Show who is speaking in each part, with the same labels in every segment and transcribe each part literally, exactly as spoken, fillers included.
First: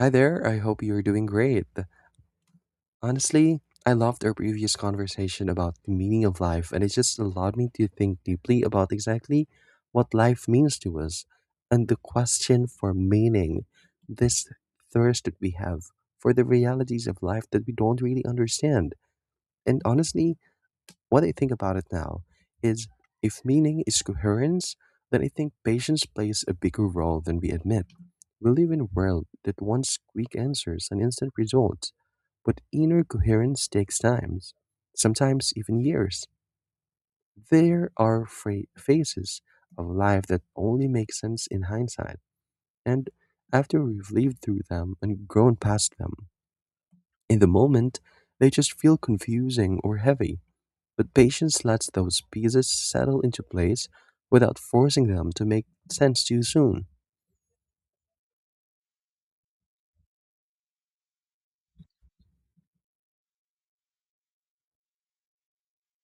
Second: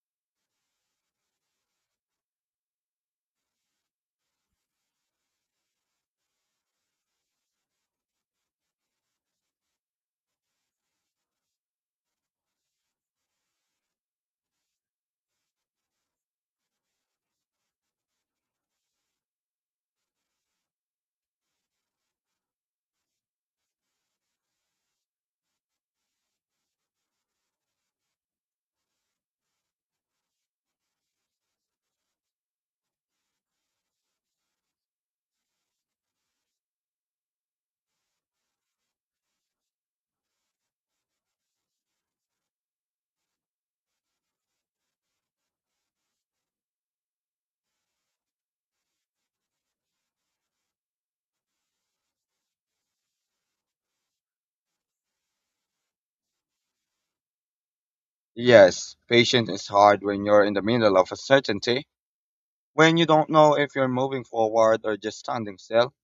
Speaker 1: Hi there, I hope you are doing great. Honestly, I loved our previous conversation about the meaning of life, and it just allowed me to think deeply about exactly what life means to us and the question for meaning, this thirst that we have for the realities of life that we don't really understand. And honestly, what I think about it now is if meaning is coherence, then I think patience plays a bigger role than we admit. We live in a world that wants quick answers and instant results, but inner coherence takes time, sometimes even years. There are fra- phases of life that only make sense in hindsight, and after we've lived through them and grown past them, in the moment, they just feel confusing or heavy. But patience lets those pieces settle into place without forcing them to make sense too soon.
Speaker 2: Yes, patience is hard when you're in the middle of uncertainty, when you don't know if you're moving forward or just standing still.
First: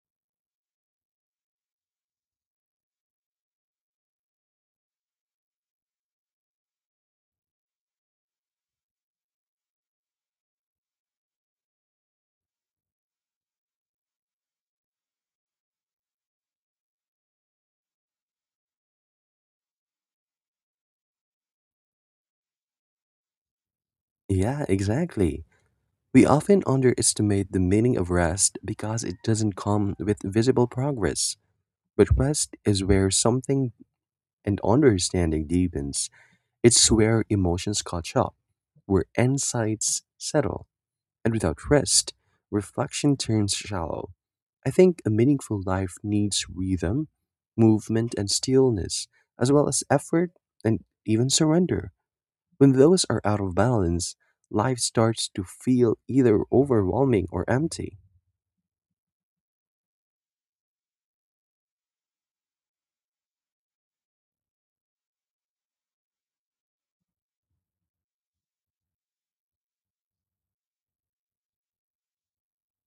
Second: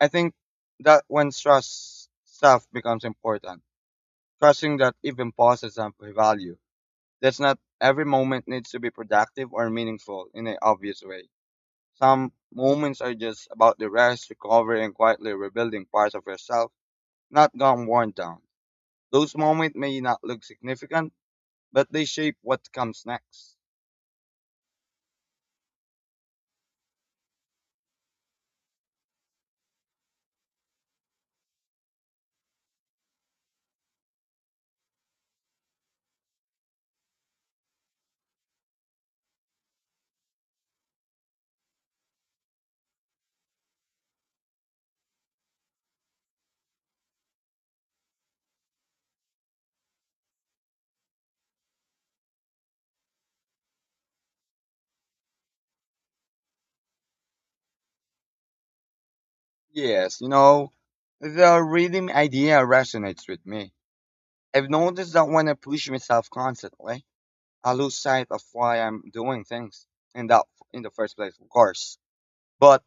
Speaker 2: I think that when trust stuff becomes important, trusting that even pauses have value. That's not every moment needs to be productive or meaningful in an obvious way. Some moments are just about the rest, recovery, and quietly rebuilding parts of yourself, not gone worn down. Those moments may not look significant, but they shape what comes next.
Speaker 1: Yeah, exactly. We often underestimate the meaning of rest because it doesn't come with visible progress. But rest is where something and understanding deepens. It's where emotions catch up, where insights settle, and without rest, reflection turns shallow. I think a meaningful life needs rhythm, movement, and stillness, as well as effort and even surrender. When those are out of balance, life starts to feel either overwhelming or empty.
Speaker 2: Yes, you know, the rhythm idea resonates with me. I've noticed that when I push myself constantly, I lose sight of why I'm doing things in that in the first place, of course. But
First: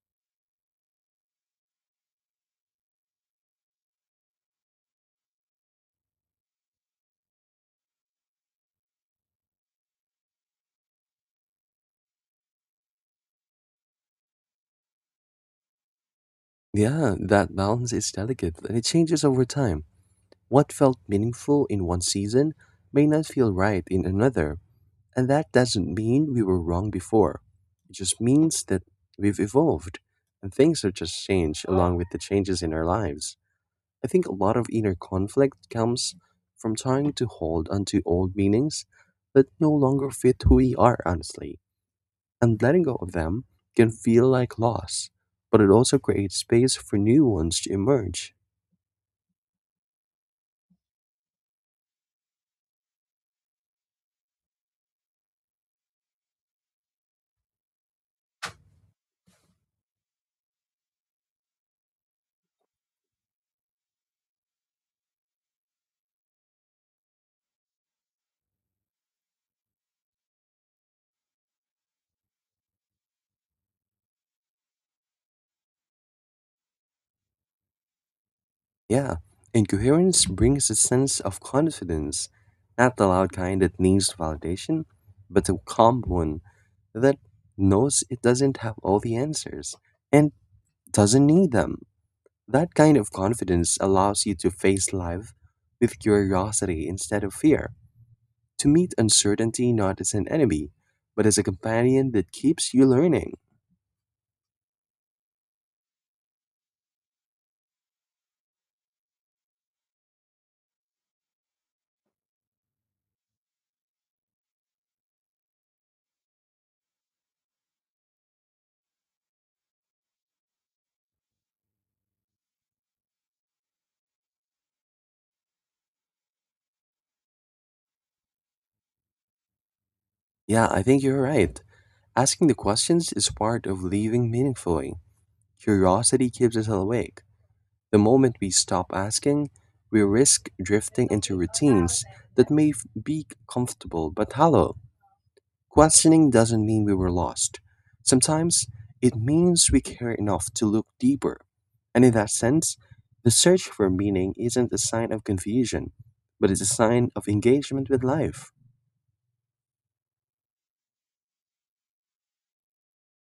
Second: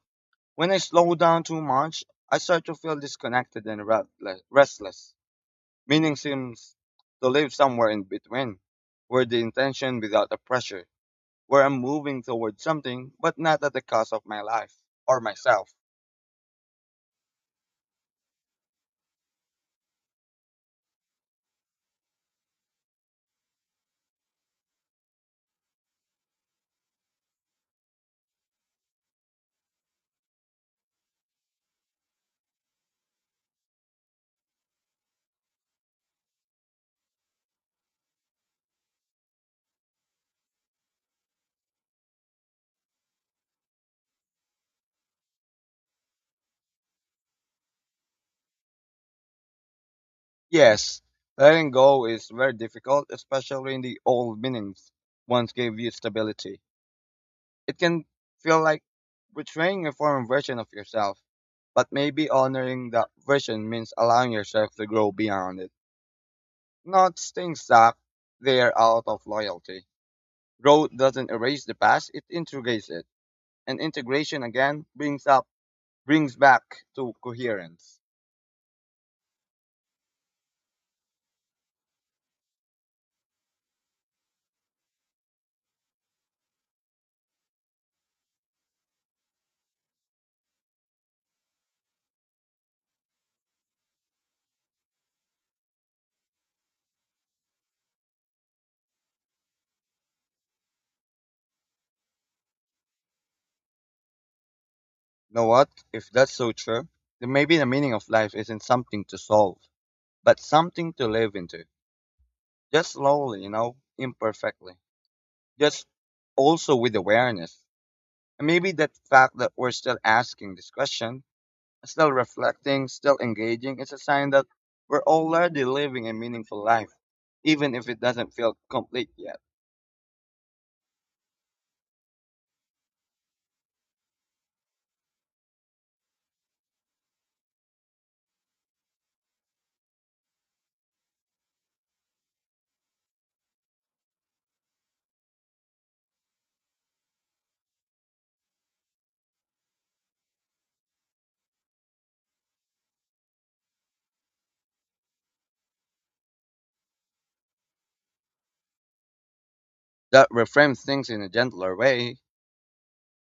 Speaker 2: when I slow down too much, I start to feel disconnected and restle- restless. Meaning seems to live somewhere in between, where the intention without the pressure, where I'm moving towards something, but not at the cost of my life or myself.
Speaker 1: Yeah, that balance is delicate and it changes over time. What felt meaningful in one season may not feel right in another. And that doesn't mean we were wrong before. It just means that we've evolved and things have just changed along with the changes in our lives. I think a lot of inner conflict comes from trying to hold onto old meanings that no longer fit who we are, honestly. And letting go of them can feel like loss, but it also creates space for new ones to emerge.
Speaker 2: Yes, letting go is very difficult, especially in the old meanings once gave you stability. It can feel like betraying a former version of yourself, but maybe honoring that version means allowing yourself to grow beyond it, not staying stuck there out of loyalty. Growth doesn't erase the past, it integrates it, and integration again brings up brings back to coherence.
Speaker 1: Yeah, incoherence brings a sense of confidence, not the loud kind that needs validation, but the calm one that knows it doesn't have all the answers and doesn't need them. That kind of confidence allows you to face life with curiosity instead of fear, to meet uncertainty not as an enemy, but as a companion that keeps you learning.
Speaker 2: You know what? If that's so true, then maybe the meaning of life isn't something to solve but something to live into. Just slowly, you know, imperfectly. Just also with awareness. And maybe that fact that we're still asking this question, still reflecting, still engaging, is a sign that we're already living a meaningful life, even if it doesn't feel complete yet.
Speaker 1: Yeah, I think you're right. Asking the questions is part of living meaningfully. Curiosity keeps us awake. The moment we stop asking, we risk drifting into routines that may f- be comfortable but hollow. Questioning doesn't mean we were lost. Sometimes it means we care enough to look deeper. And in that sense, the search for meaning isn't a sign of confusion, but it's a sign of engagement with life.
Speaker 2: That reframes things in a gentler way.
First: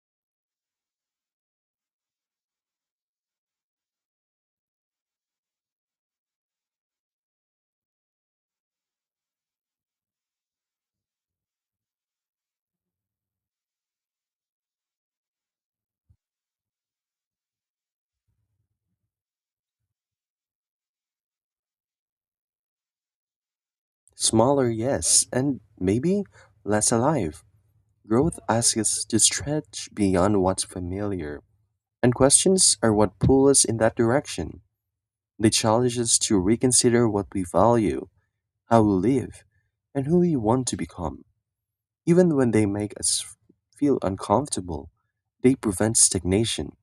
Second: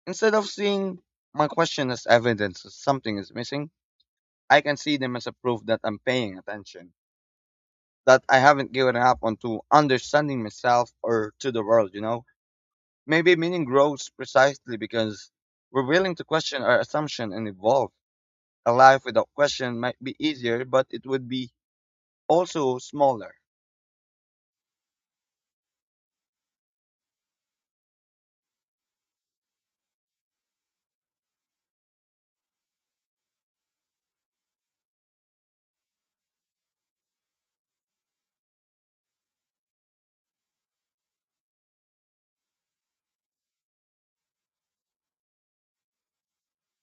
Speaker 2: Instead of seeing my question as evidence that something is missing, I can see them as a proof that I'm paying attention, that I haven't given up on to understanding myself or to the world, you know? Maybe meaning grows precisely because we're willing to question our assumption and evolve. A life without question might be easier, but it would be also smaller.
Speaker 1: Smaller, yes, and maybe less alive. Growth asks us to stretch beyond what's familiar, and questions are what pull us in that direction. They challenge us to reconsider what we value, how we live, and who we want to become. Even when they make us feel uncomfortable, they prevent stagnation.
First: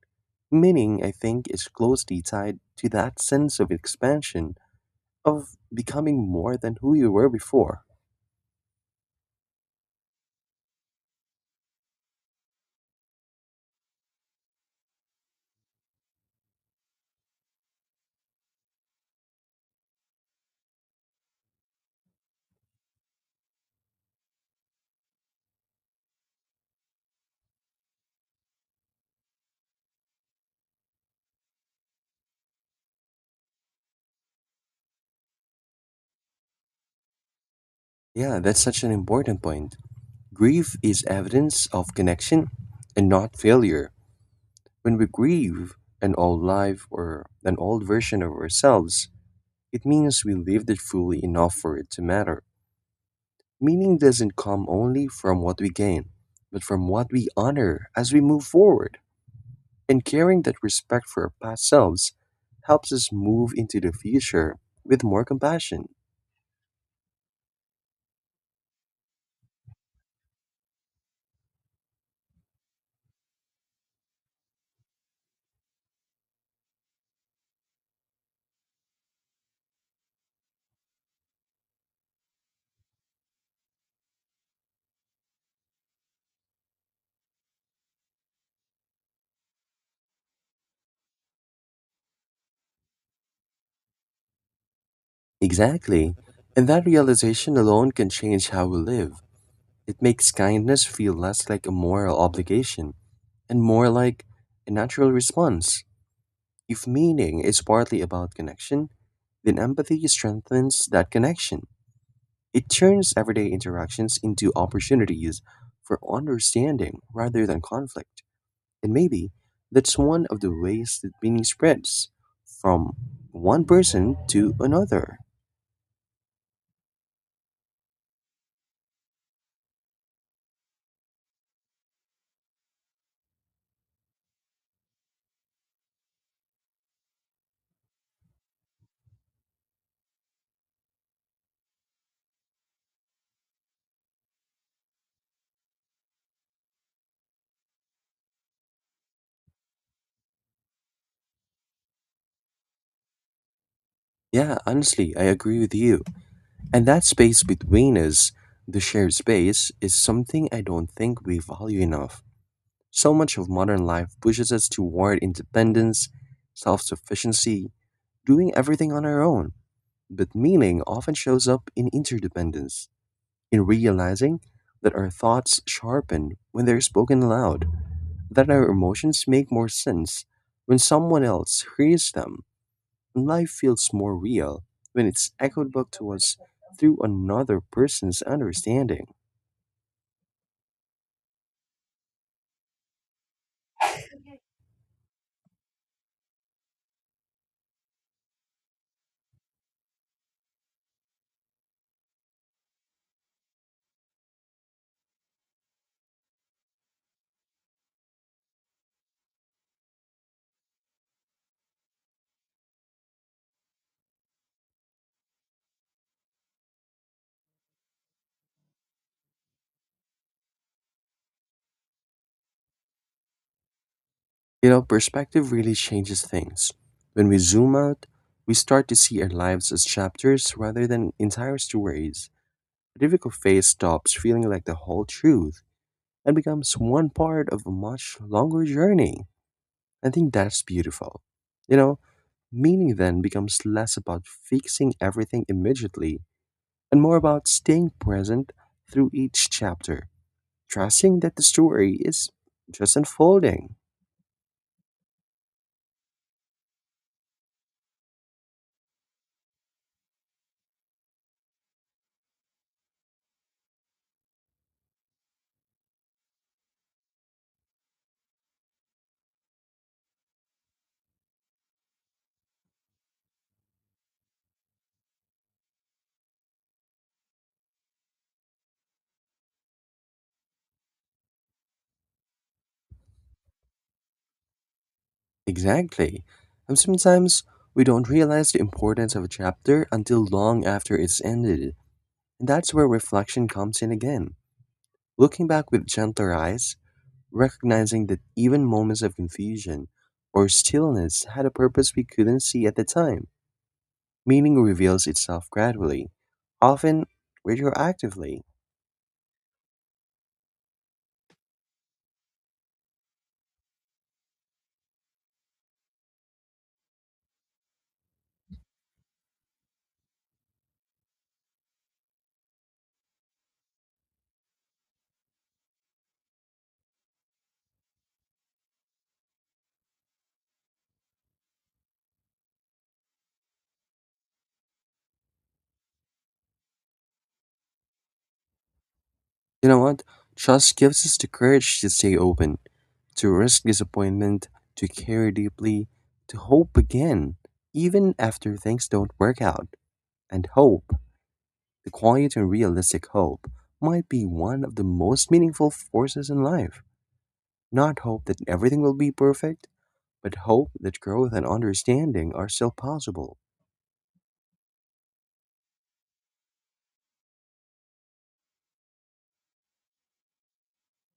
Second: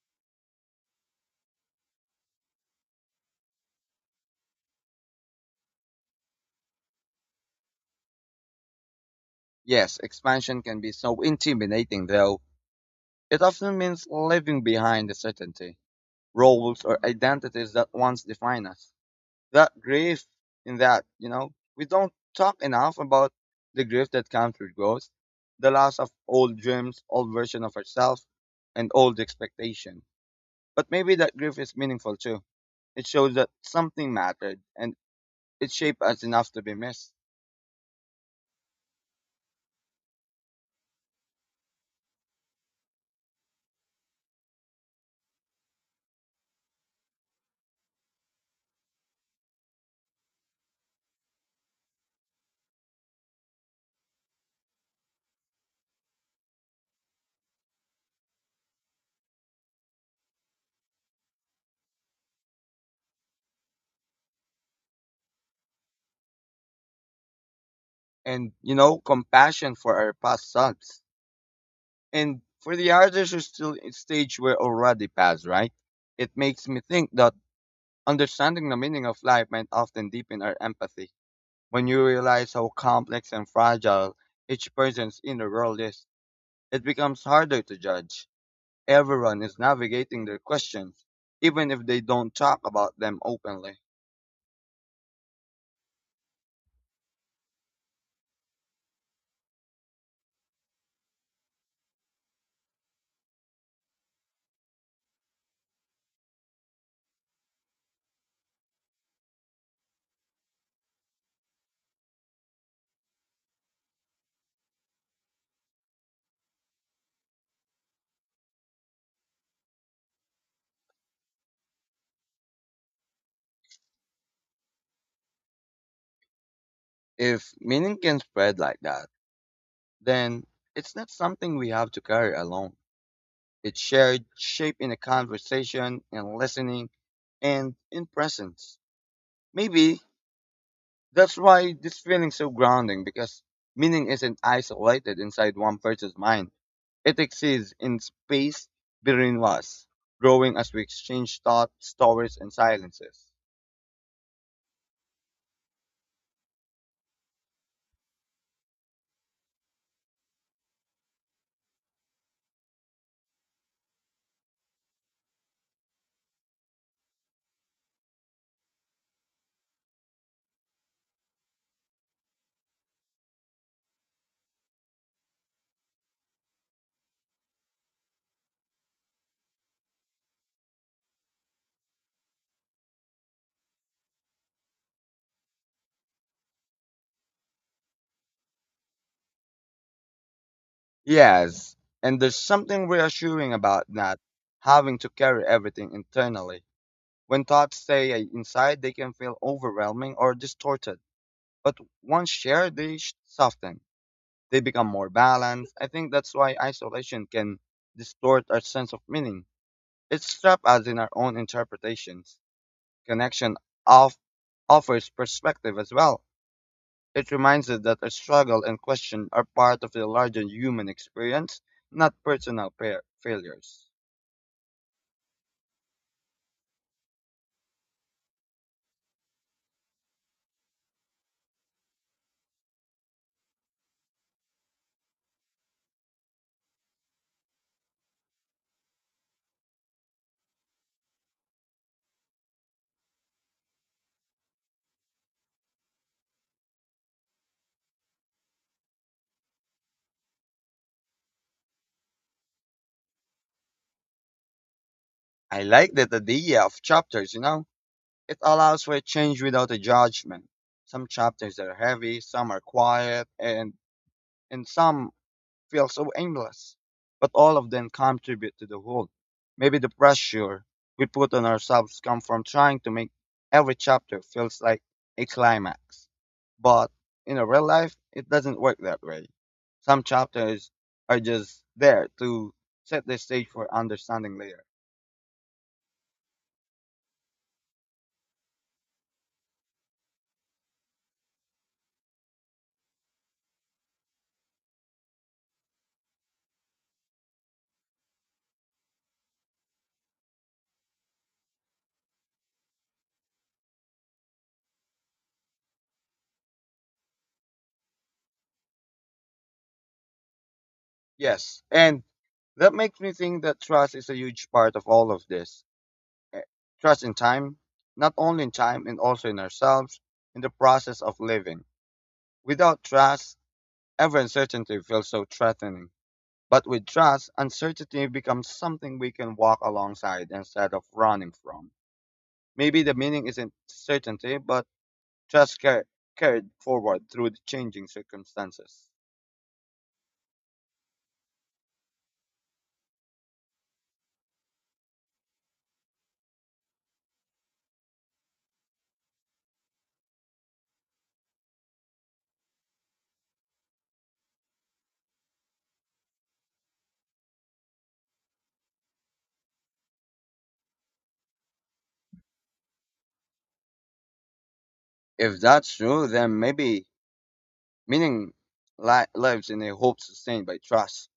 Speaker 1: Meaning, I think, is closely tied to that sense of expansion, of becoming more than who you were before.
Speaker 2: Yes, expansion can be so intimidating though. It often means leaving behind the certainty, roles or identities that once define us. That grief in that, you know, we don't talk enough about the grief that comes with growth, the loss of old dreams, old version of ourselves, and old expectation. But maybe that grief is meaningful too. It shows that something mattered and it shaped us enough to be missed.
Speaker 1: Yeah, that's such an important point. Grief is evidence of connection and not failure. When we grieve an old life or an old version of ourselves, it means we lived it fully enough for it to matter. Meaning doesn't come only from what we gain, but from what we honor as we move forward. And carrying that respect for our past selves helps us move into the future with more compassion.
Speaker 2: And you know, compassion for our past selves. And for the others who still in stage we're already past, right? It makes me think that understanding the meaning of life might often deepen our empathy. When you realize how complex and fragile each person's inner world is, it becomes harder to judge. Everyone is navigating their questions, even if they don't talk about them openly.
Speaker 1: Exactly. And that realization alone can change how we live. It makes kindness feel less like a moral obligation and more like a natural response. If meaning is partly about connection, then empathy strengthens that connection. It turns everyday interactions into opportunities for understanding rather than conflict. And maybe that's one of the ways that meaning spreads from one person to another.
Speaker 2: If meaning can spread like that, then it's not something we have to carry alone. It's shared, shaped in a conversation, in listening, and in presence. Maybe that's why this feeling's so grounding because meaning isn't isolated inside one person's mind. It exists in space between us, growing as we exchange thoughts, stories, and silences.
Speaker 1: Yeah, honestly, I agree with you. And that space between us, the shared space, is something I don't think we value enough. So much of modern life pushes us toward independence, self sufficiency, doing everything on our own. But meaning often shows up in interdependence, in realizing that our thoughts sharpen when they're spoken aloud, that our emotions make more sense when someone else hears them, and life feels more real when it's echoed back to us through another person's understanding.
Speaker 2: Yes, and there's something reassuring about not having to carry everything internally. When thoughts stay inside, they can feel overwhelming or distorted. But once shared, they sh- soften. They become more balanced. I think that's why isolation can distort our sense of meaning. It traps us in our own interpretations. Connection of offers perspective as well. It reminds us that our struggle and question are part of the larger human experience, not personal pair failures.
Speaker 1: You know, perspective really changes things. When we zoom out, we start to see our lives as chapters rather than entire stories. A difficult phase stops feeling like the whole truth and becomes one part of a much longer journey. I think that's beautiful. You know, meaning then becomes less about fixing everything immediately and more about staying present through each chapter, trusting that the story is just unfolding.
Speaker 2: I like that idea of chapters, you know? It allows for a change without a judgment. Some chapters are heavy, some are quiet, and, and some feel so aimless. But all of them contribute to the whole. Maybe the pressure we put on ourselves comes from trying to make every chapter feels like a climax. But in a real life, it doesn't work that way. Some chapters are just there to set the stage for understanding later.
Speaker 1: Exactly. And sometimes we don't realize the importance of a chapter until long after it's ended. And that's where reflection comes in again. Looking back with gentler eyes, recognizing that even moments of confusion or stillness had a purpose we couldn't see at the time. Meaning reveals itself gradually, often retroactively.
Speaker 2: Yes, and that makes me think that trust is a huge part of all of this. Eh, Trust in time, not only in time, and also in ourselves, in the process of living. Without trust, every uncertainty feels so threatening. But with trust, uncertainty becomes something we can walk alongside instead of running from. Maybe the meaning isn't certainty, but trust car- carried forward through the changing circumstances.
Speaker 1: You know what? Trust gives us the courage to stay open, to risk disappointment, to care deeply, to hope again, even after things don't work out. And hope, the quiet and realistic hope, might be one of the most meaningful forces in life. Not hope that everything will be perfect, but hope that growth and understanding are still possible.
Speaker 2: If that's true, then maybe meaning li- lives in a hope sustained by trust,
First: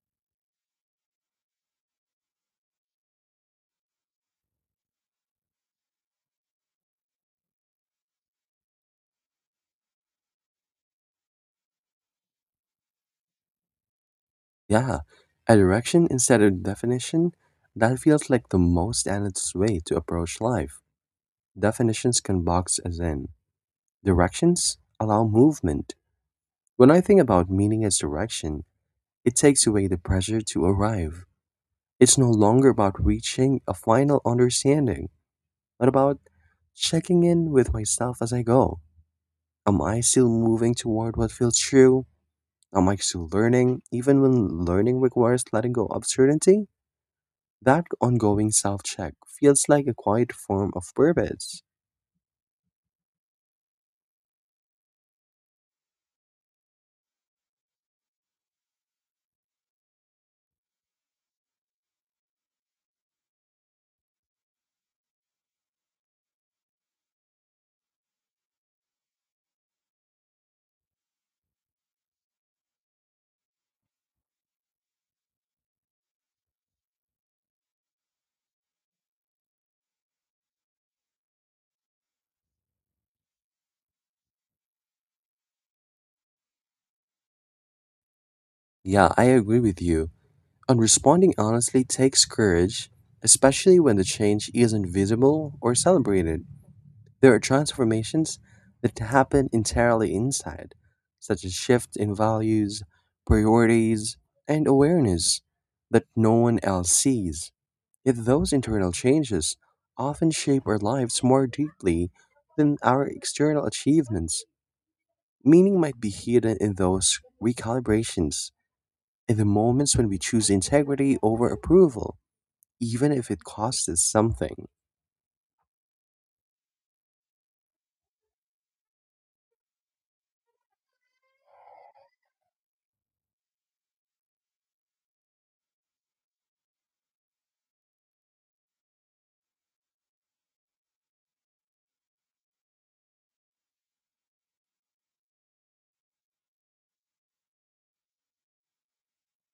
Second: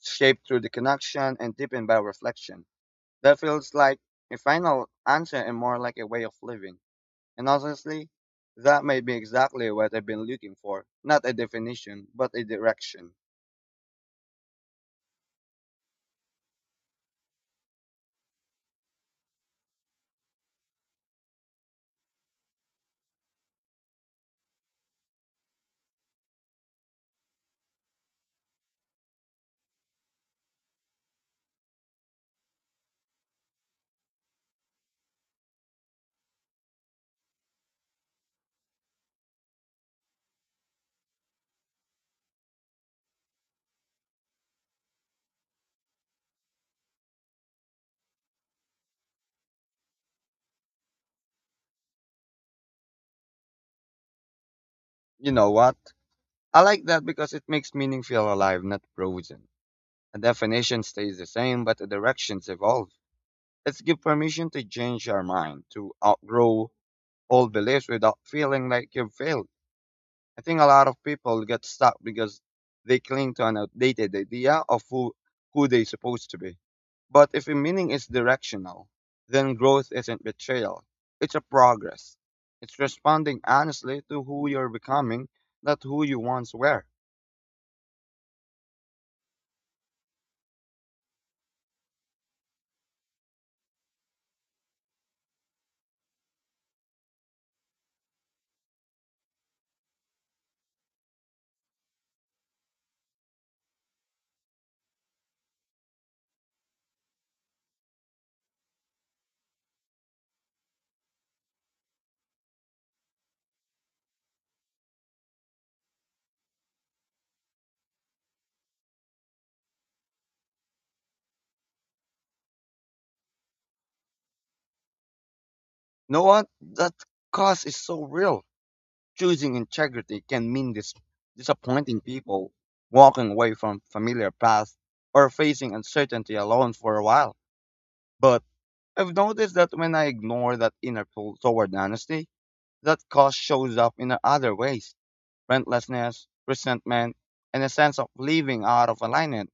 Speaker 2: shaped through the connection and deepened by reflection. That feels like a final answer and more like a way of living. And honestly, that may be exactly what I've been looking for. Not a definition, but a direction.
Speaker 1: Yeah, a direction instead of definition, that feels like the most honest way to approach life. Definitions can box us in. Directions allow movement. When I think about meaning as direction, it takes away the pressure to arrive. It's no longer about reaching a final understanding, but about checking in with myself as I go. Am I still moving toward what feels true? Am I still learning, even when learning requires letting go of certainty? That ongoing self check feels like a quiet form of purpose.
Speaker 2: You know what? I like that because it makes meaning feel alive, not frozen. A definition stays the same, but the directions evolve. Let's give permission to change our mind, to outgrow old beliefs without feeling like you've failed. I think a lot of people get stuck because they cling to an outdated idea of who, who they're supposed to be. But if a meaning is directional, then growth isn't betrayal. It's a progress. It's responding honestly to who you're becoming, not who you once were.
Speaker 1: Yeah, I agree with you. And responding honestly takes courage, especially when the change isn't visible or celebrated. There are transformations that happen entirely inside, such as shifts in values, priorities, and awareness that no one else sees. Yet those internal changes often shape our lives more deeply than our external achievements. Meaning might be hidden in those recalibrations, in the moments when we choose integrity over approval even if it costs us something.
Speaker 2: Know what? That cost is so real. Choosing integrity can mean dis- disappointing people, walking away from familiar paths, or facing uncertainty alone for a while. But I've noticed that when I ignore that inner pull toward honesty, that cost shows up in other ways: relentlessness, resentment, and a sense of living out of alignment.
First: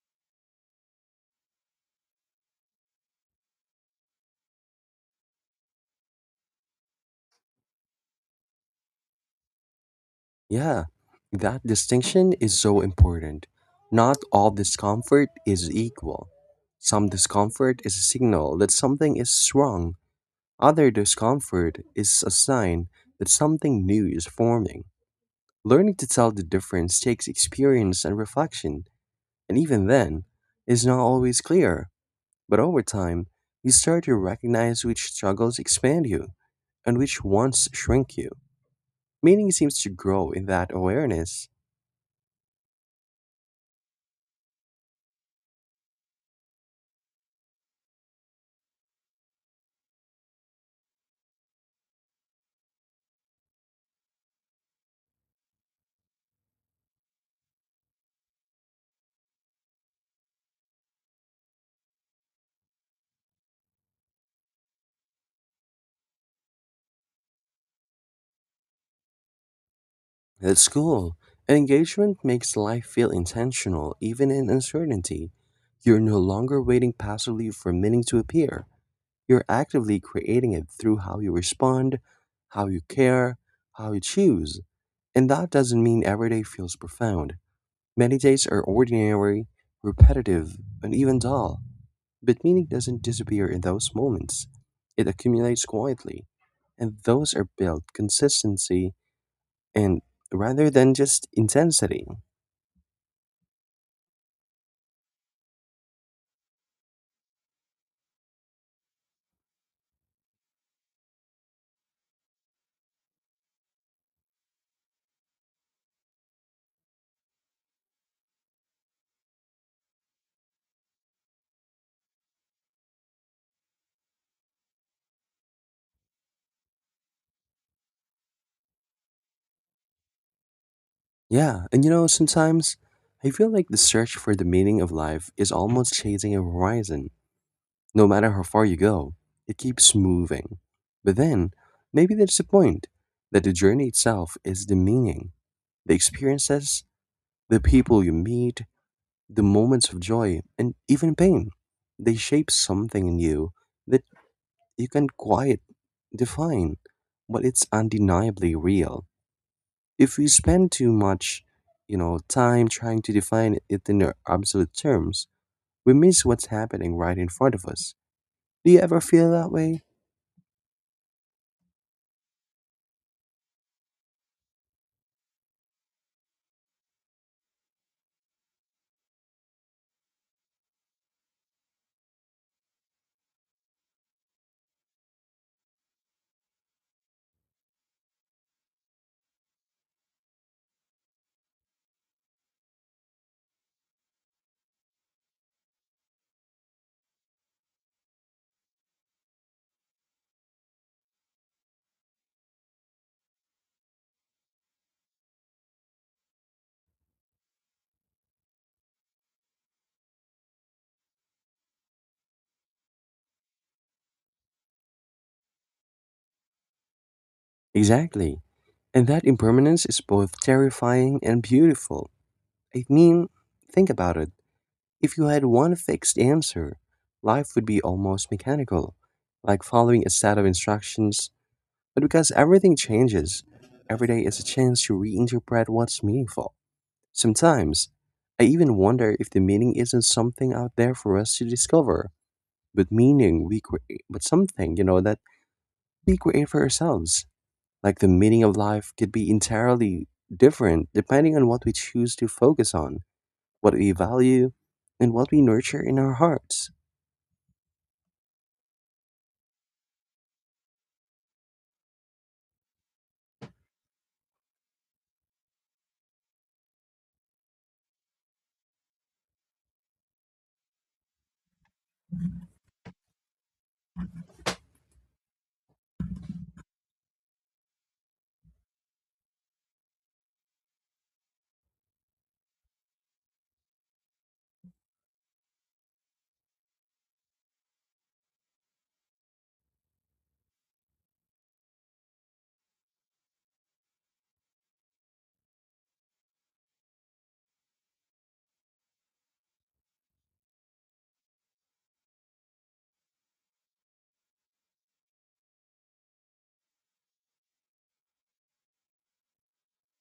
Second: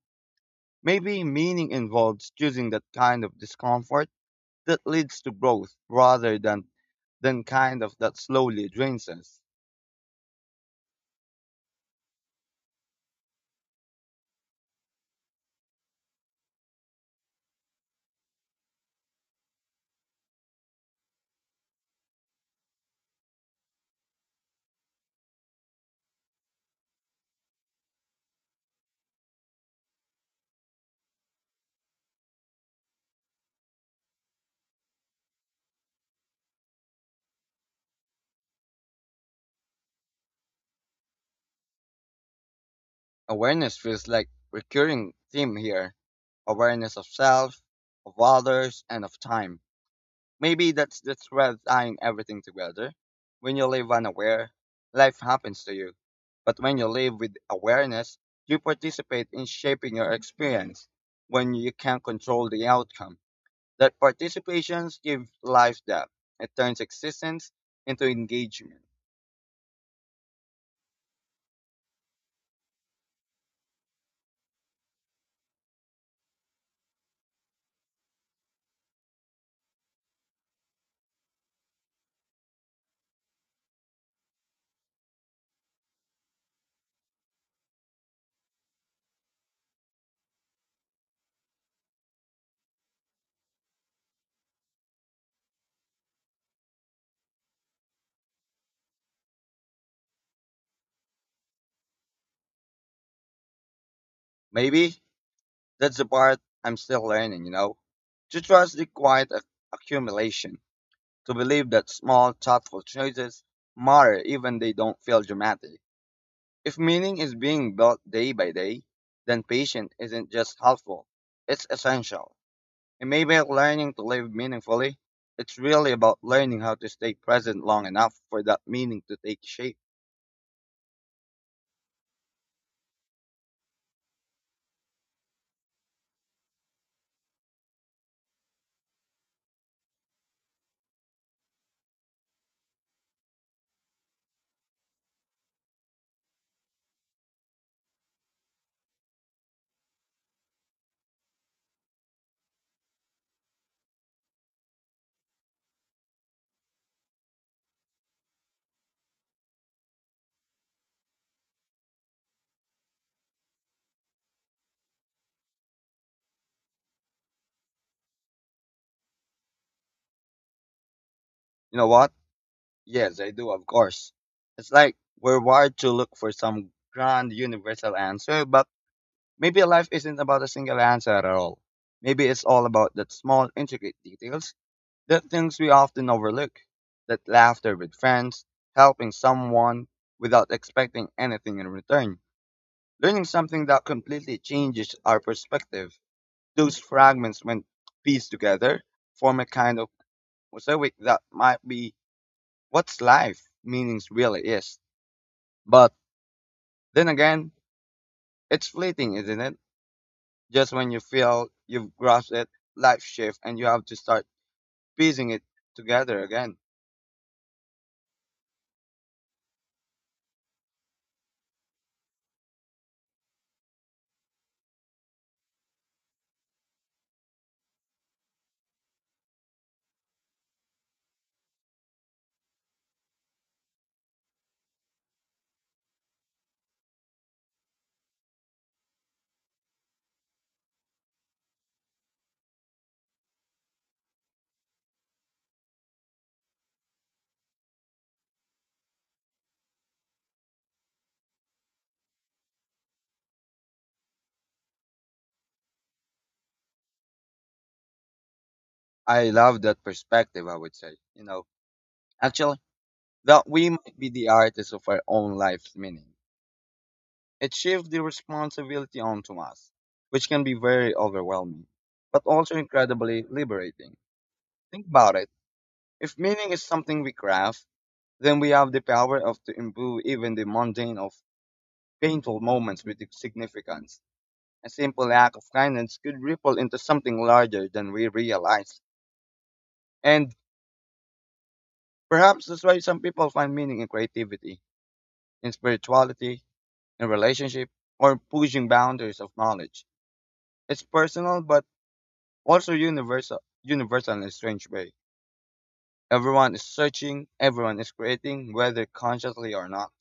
Speaker 2: Maybe meaning involves choosing that kind of discomfort that leads to growth rather than, than kind of that slowly drains us.
Speaker 1: Yeah, that distinction is so important. Not all discomfort is equal. Some discomfort is a signal that something is wrong, other discomfort is a sign that something new is forming. Learning to tell the difference takes experience and reflection, and even then, is not always clear. But over time, you start to recognize which struggles expand you and which ones shrink you. Meaning seems to grow in that awareness.
Speaker 2: Awareness feels like recurring theme here: awareness of self, of others, and of time. Maybe that's the thread tying everything together. When you live unaware, life happens to you. But when you live with awareness, you participate in shaping your experience when you can control the outcome. That participation gives life depth. It turns existence into engagement.
Speaker 1: At school, engagement makes life feel intentional, even in uncertainty. You're no longer waiting passively for meaning to appear. You're actively creating it through how you respond, how you care, how you choose. And that doesn't mean every day feels profound. Many days are ordinary, repetitive, and even dull, but meaning doesn't disappear in those moments, it accumulates quietly, and those are built consistency and rather than just intensity.
Speaker 2: Maybe that's the part I'm still learning, you know? To trust the quiet ac- accumulation, to believe that small, thoughtful choices matter even they don't feel dramatic. If meaning is being built day by day, then patience isn't just helpful, it's essential. And maybe learning to live meaningfully, it's really about learning how to stay present long enough for that meaning to take shape.
Speaker 1: Yeah, and you know, sometimes I feel like the search for the meaning of life is almost chasing a horizon. No matter how far you go, it keeps moving. But then, maybe that's the point that the journey itself is the meaning, the experiences, the people you meet, the moments of joy and even pain, they shape something in you that you can't quite define, but it's undeniably real. If we spend too much, you know, time trying to define it in our absolute terms, we miss what's happening right in front of us. Do you ever feel that way?
Speaker 2: You know what? Yes, I do, of course. It's like we're wired to look for some grand universal answer, but maybe life isn't about a single answer at all. Maybe it's all about that small intricate details. The things we often overlook. That laughter with friends, helping someone without expecting anything in return, learning something that completely changes our perspective. Those fragments, when pieced together, form a kind of mosaic that might be what's life meanings really is. But then again, it's fleeting, isn't it? Just when you feel you've grasped it, life shifts and you have to start piecing it together again.
Speaker 1: Exactly. And that impermanence is both terrifying and beautiful. I mean, think about it. If you had one fixed answer, life would be almost mechanical, like following a set of instructions. But because everything changes, every day is a chance to reinterpret what's meaningful. Sometimes, I even wonder if the meaning isn't something out there for us to discover, but meaning we create, but something, you know, that we create for ourselves. Like the meaning of life could be entirely different depending on what we choose to focus on, what we value, and what we nurture in our hearts.
Speaker 2: I love that perspective, I would say. You know, actually, that we might be the artists of our own life's meaning. It shifts the responsibility onto us, which can be very overwhelming, but also incredibly liberating. Think about it. If meaning is something we craft, then we have the power of to imbue even the mundane of painful moments with its significance. A simple act of kindness could ripple into something larger than we realize. And perhaps that's why some people find meaning in creativity, in spirituality, in relationship or pushing boundaries of knowledge. It's personal but also universal, universal in a strange way. Everyone is searching, everyone is creating, whether consciously or not.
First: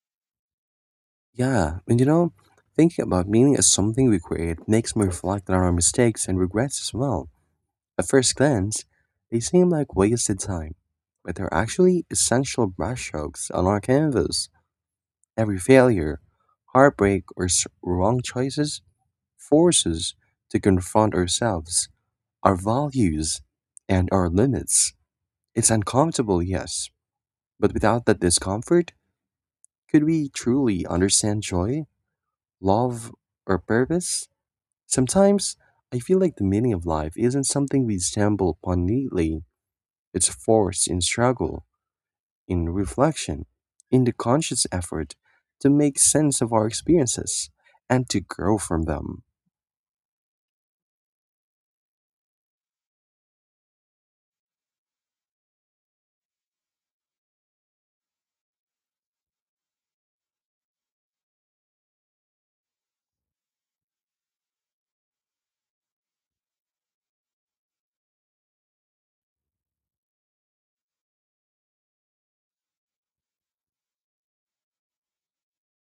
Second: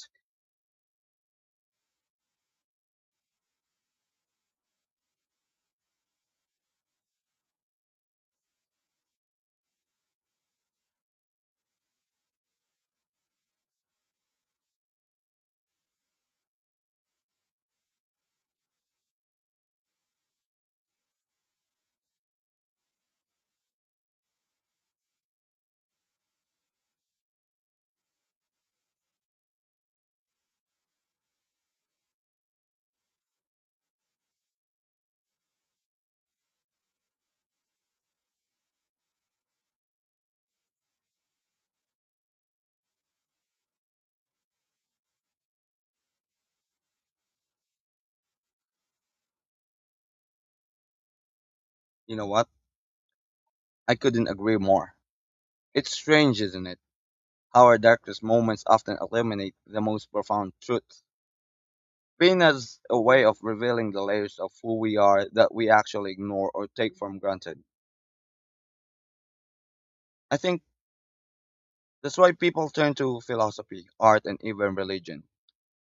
Speaker 1: Yeah, and you know, thinking about meaning as something we create makes me reflect on our mistakes and regrets as well. At first glance, they seem like wasted time, but they're actually essential brushstrokes on our canvas. Every failure, heartbreak, or s- wrong choices forces to confront ourselves our values and our limits. It's uncomfortable, yes, but without that discomfort, could we truly understand joy, love, or purpose? Sometimes I feel like the meaning of life isn't something we stumble upon neatly, it's forced in struggle, in reflection, in the conscious effort to make sense of our experiences and to grow from them.
Speaker 2: You know what? I couldn't agree more. It's strange, isn't it, how our darkest moments often illuminate the most profound truths? Pain as a way of revealing the layers of who we are that we actually ignore or take for granted. I think that's why people turn to philosophy, art, and even religion.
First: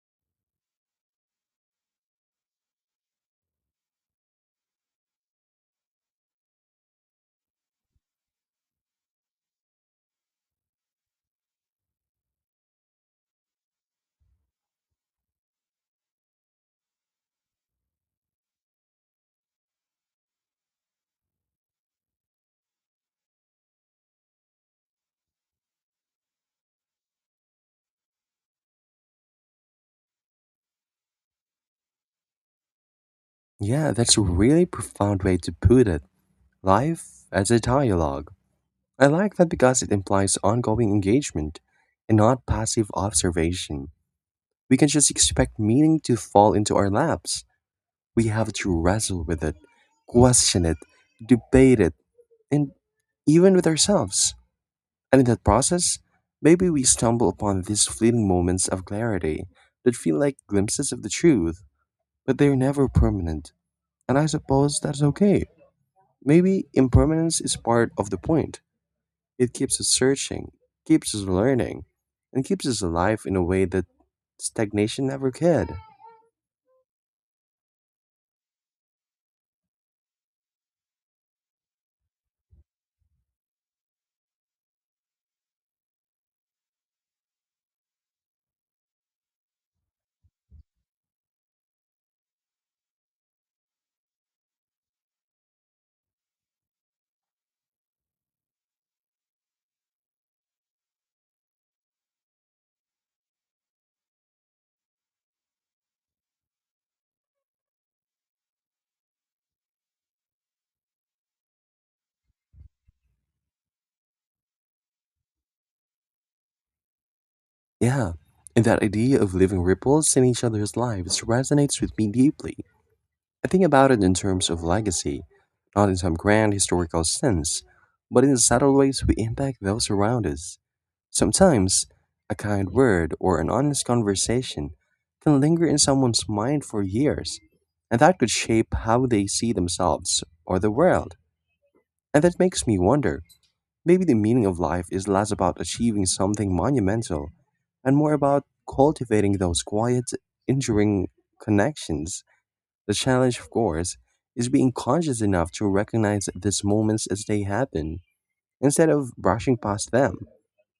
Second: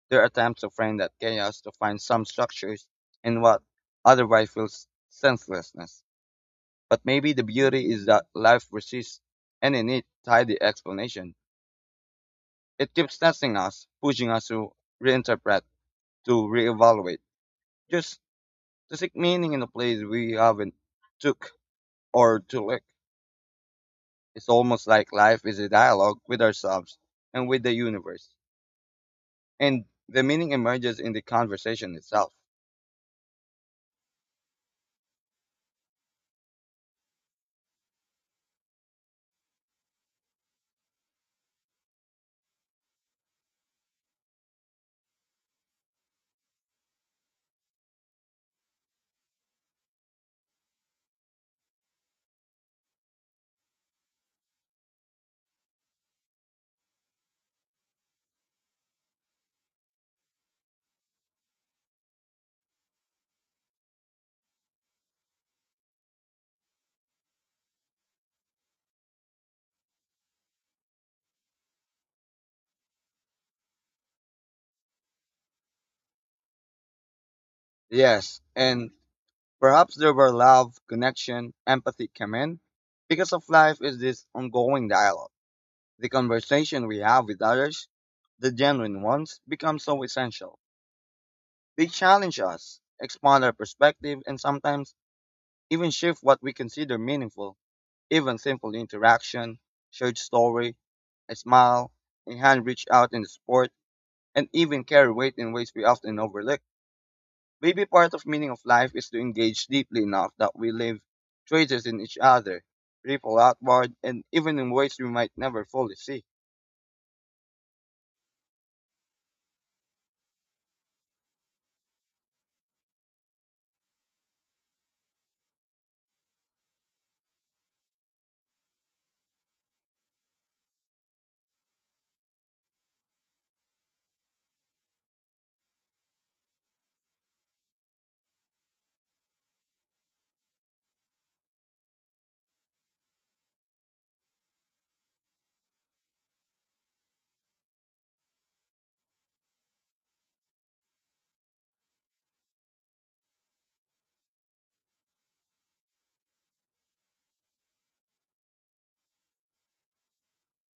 Speaker 2: Their attempts to frame that chaos to find some structures in what otherwise feels senselessness. But maybe the beauty is that life resists any neat, tidy explanation. It keeps testing us, pushing us to reinterpret, to reevaluate, just to seek meaning in a place we haven't took or to look. It's almost like life is a dialogue with ourselves and with the universe. And the meaning emerges in the conversation itself.
Speaker 1: Yeah, that's a really profound way to put it. Life as a dialogue. I like that because it implies ongoing engagement and not passive observation. We can just expect meaning to fall into our laps. We have to wrestle with it, question it, debate it, and even with ourselves. And in that process, maybe we stumble upon these fleeting moments of clarity that feel like glimpses of the truth, but they're never permanent. And I suppose that's okay. Maybe impermanence is part of the point. It keeps us searching, keeps us learning, and keeps us alive in a way that stagnation never could.
Speaker 2: Yes, and perhaps there were love, connection, empathy come in, because of life is this ongoing dialogue. The conversation we have with others, the genuine ones, become so essential. They challenge us, expand our perspective, and sometimes even shift what we consider meaningful. Even simple interaction, shared story, a smile, a hand reached out in the sport, and even carry weight in ways we often overlook. Maybe part of meaning of life is to engage deeply enough that we leave traces in each other, ripple outward, and even in ways we might never fully see.
Speaker 1: Yeah, and that idea of leaving ripples in each other's lives resonates with me deeply. I think about it in terms of legacy, not in some grand historical sense, but in the subtle ways we impact those around us. Sometimes, a kind word or an honest conversation can linger in someone's mind for years, and that could shape how they see themselves or the world. And that makes me wonder, maybe the meaning of life is less about achieving something monumental and more about cultivating those quiet, enduring connections. The challenge, of course, is being conscious enough to recognize these moments as they happen instead of brushing past them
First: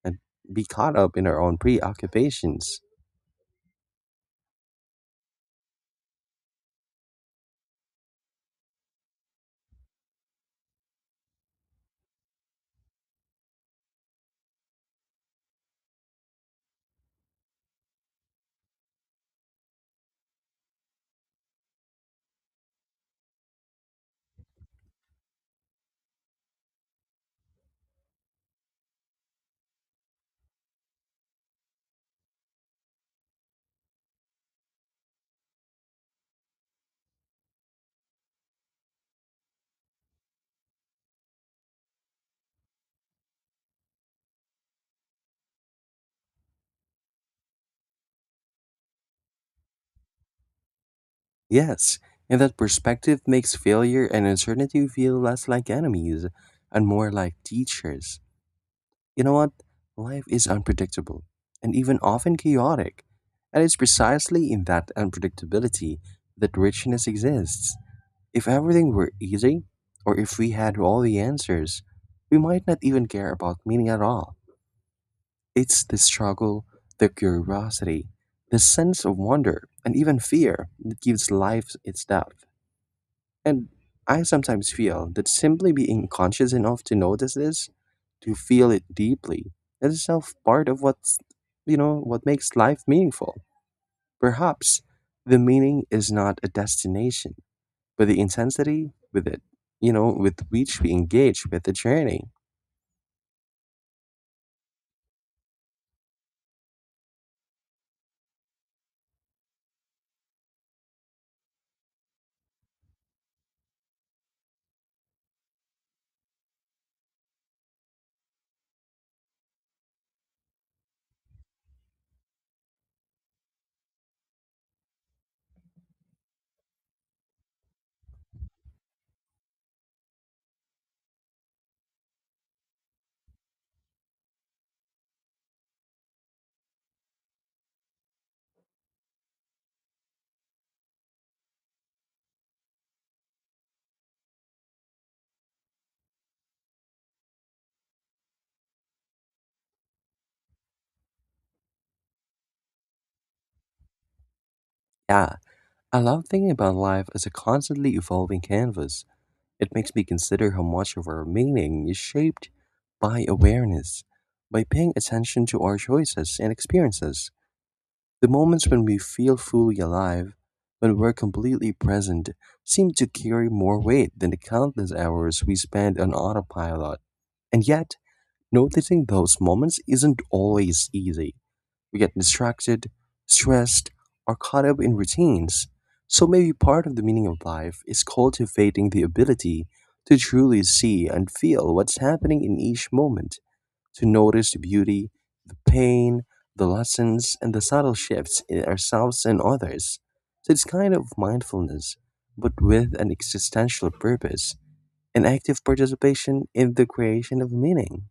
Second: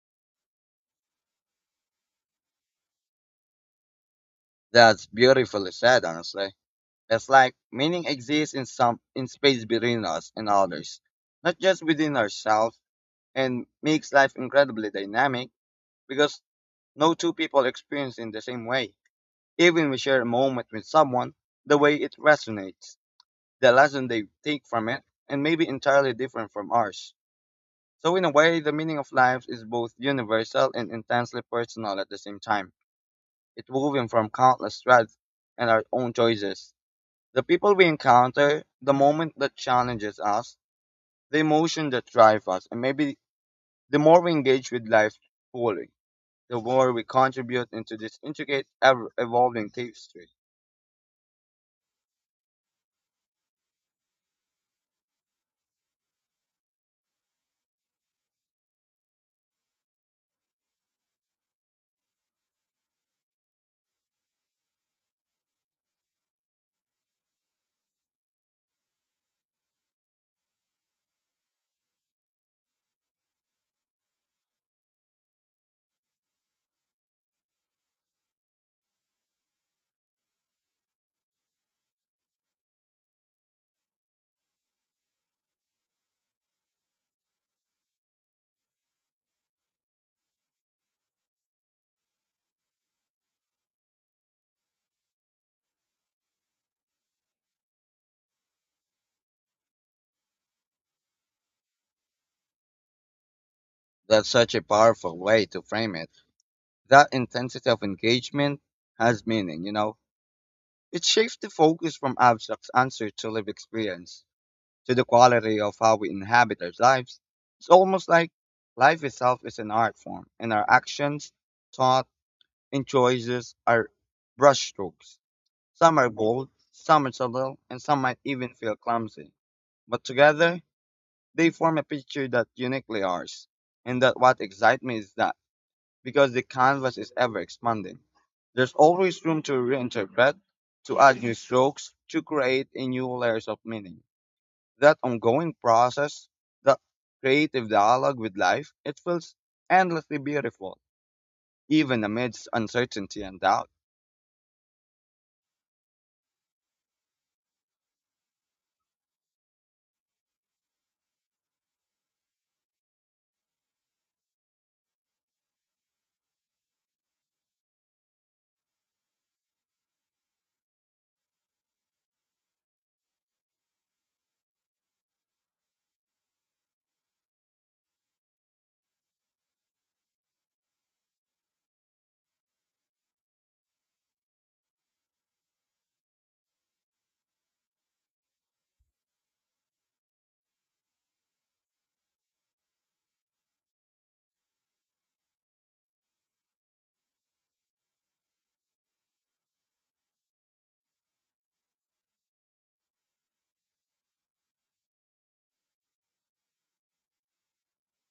Speaker 1: and be caught up in our own preoccupations.
Speaker 2: That's beautifully said, honestly. It's like meaning exists in some in space between us and others, not just within ourselves, and makes life incredibly dynamic because no two people experience in the same way. Even we share a moment with someone, the way it resonates, the lesson they take from it, and maybe entirely different from ours. So, in a way, the meaning of life is both universal and intensely personal at the same time. It's woven from countless threads and our own choices. The people we encounter, the moment that challenges us, the emotion that drives us, and maybe the more we engage with life fully, the more we contribute into this intricate, ever evolving tapestry.
Speaker 1: Yes, and that perspective makes failure and uncertainty feel less like enemies and more like teachers. You know what? Life is unpredictable and even often chaotic. And it's precisely in that unpredictability that richness exists. If everything were easy, or if we had all the answers, we might not even care about meaning at all. It's the struggle, the curiosity, the sense of wonder, and even fear that gives life its depth. And I sometimes feel that simply being conscious enough to notice this, to feel it deeply, is itself part of what's, you know, what makes life meaningful. Perhaps the meaning is not a destination, but the intensity with it, you know, with which we engage with the journey.
Speaker 2: That's such a powerful way to frame it. That intensity of engagement has meaning, you know? It shifts the focus from abstract answer to live experience, to the quality of how we inhabit our lives. It's almost like life itself is an art form, and our actions, thought, and choices are brushstrokes. Some are bold, some are subtle, and some might even feel clumsy. But together, they form a picture that uniquely ours. And that what excites me is that because the canvas is ever expanding, there's always room to reinterpret, to add new strokes, to create a new layers of meaning, that ongoing process, that creative dialogue with life, it feels endlessly beautiful, even amidst uncertainty and doubt.
Speaker 1: Yeah, I love thinking about life as a constantly evolving canvas. It makes me consider how much of our meaning is shaped by awareness, by paying attention to our choices and experiences. The moments when we feel fully alive, when we're completely present, seem to carry more weight than the countless hours we spend on autopilot. And yet, noticing those moments isn't always easy. We get distracted, stressed, or caught up in routines. So maybe part of the meaning of life is cultivating the ability to truly see and feel what's happening in each moment, to notice the beauty, the pain, the lessons, and the subtle shifts in ourselves and others. So it's kind of mindfulness, but with an existential purpose, an active participation in the creation of meaning.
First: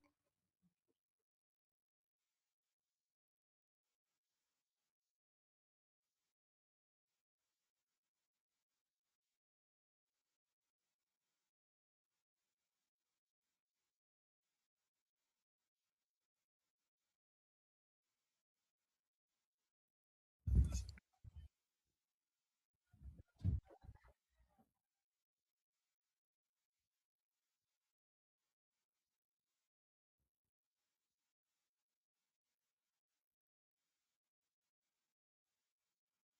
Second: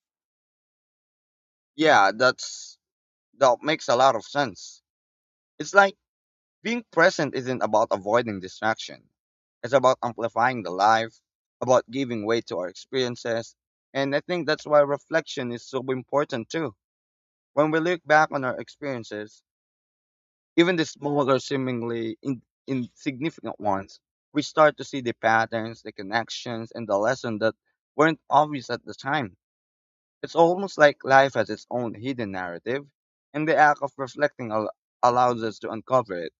Speaker 2: Yeah, that's that makes a lot of sense. It's like being present isn't about avoiding distraction. It's about amplifying the life, about giving way to our experiences. And I think that's why reflection is so important too. When we look back on our experiences, even the smaller, seemingly in, insignificant ones, we start to see the patterns, the connections, and the lesson that weren't obvious at the time. It's almost like life has its own hidden narrative, and the act of reflecting al- allows us to uncover it,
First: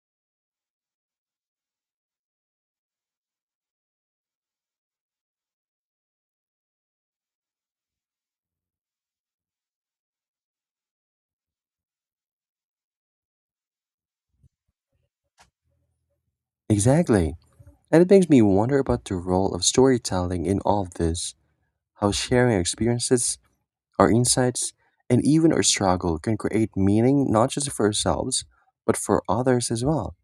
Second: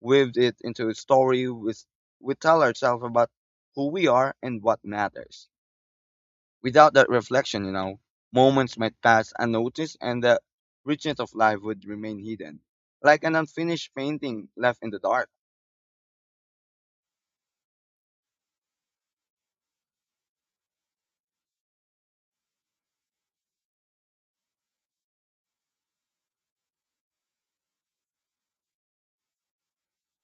Speaker 2: weave it into a story we, we tell ourselves about who we are and what matters. Without that reflection, you know, moments might pass unnoticed and the richness of life would remain hidden, like an unfinished painting left in the dark.
Speaker 1: Exactly. And it makes me wonder about the role of storytelling in all of this, how sharing our experiences, our insights, and even our struggle can create meaning not just for ourselves, but for others as well.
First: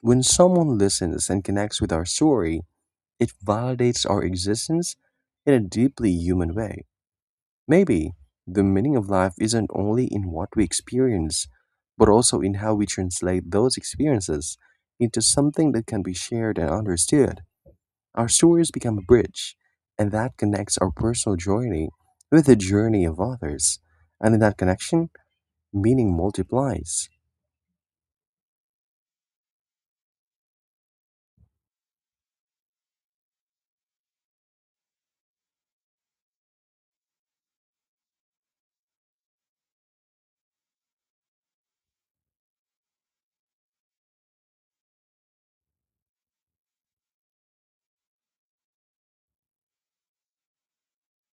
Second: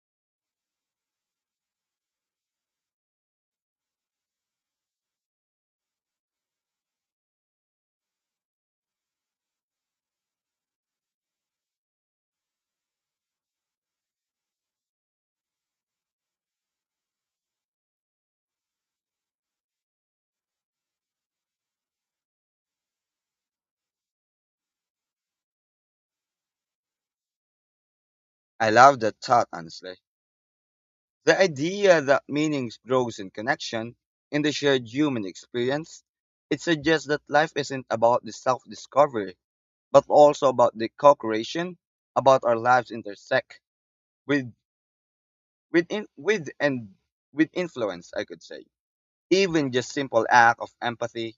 Speaker 1: When someone listens and connects with our story, it validates our existence in a deeply human way. Maybe the meaning of life isn't only in what we experience, but also in how we translate those experiences into something that can be shared and understood. Our stories become a bridge, and that connects our personal journey with the journey of others. And in that connection, meaning multiplies.
Speaker 2: I love that thought, honestly. The idea that meaning grows in connection, in the shared human experience, it suggests that life isn't about the self-discovery, but also about the co-creation, about our lives intersect with with in, with and with influence, I could say. Even just simple act of empathy,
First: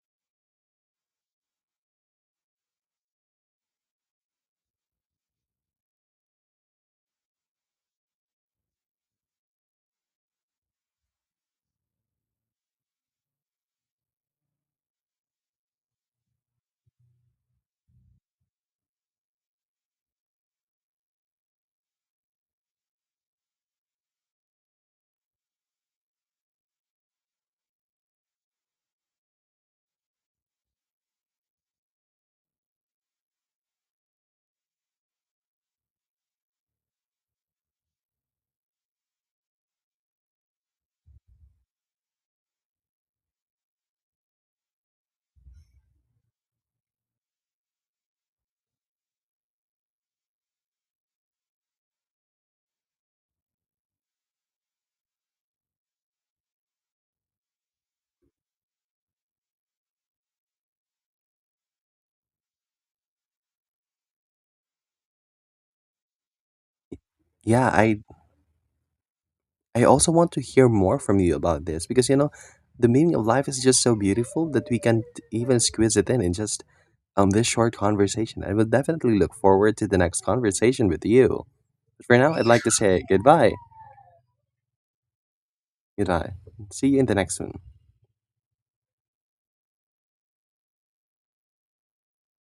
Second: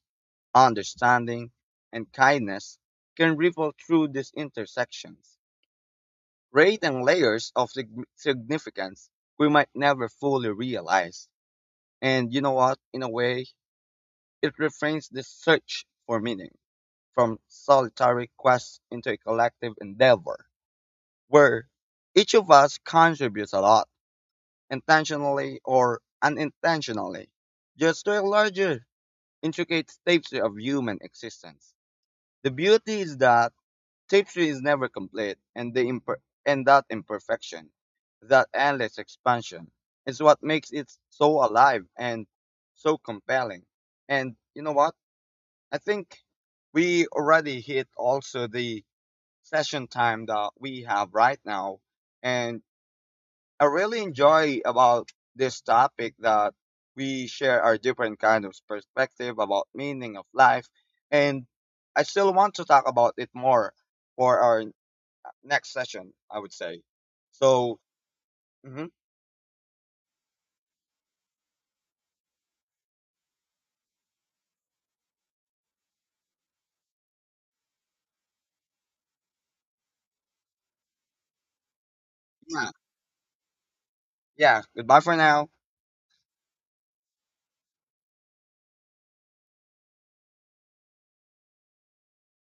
Speaker 2: understanding, and kindness can ripple through these intersections, rate and layers of sig- significance we might never fully realize. And you know what? In a way, it reframes the search for meaning from solitary quest into a collective endeavor where each of us contributes a lot, intentionally or unintentionally, just to a larger, intricate tapestry of human existence. The beauty is that tapestry is never complete, and the imper- and that imperfection, that endless expansion, is what makes it so alive and so compelling. And you know what? I think we already hit also the session time that we have right now. And I really enjoy about this topic that we share our different kind of perspective about meaning of life. And I still want to talk about it more for our next session, I would say.
Speaker 1: Yeah,
Speaker 2: So,
Speaker 1: I
Speaker 2: mhm,
Speaker 1: I also want to hear more from you about this because, you know, the meaning of life is just so beautiful that we can't even squeeze it in in just um this short conversation. I will definitely look forward to the next conversation with you. But for now, I'd like to
Speaker 2: yeah,
Speaker 1: say goodbye.
Speaker 2: yeah. Goodbye for now.
Speaker 1: Goodbye. See you in the next one.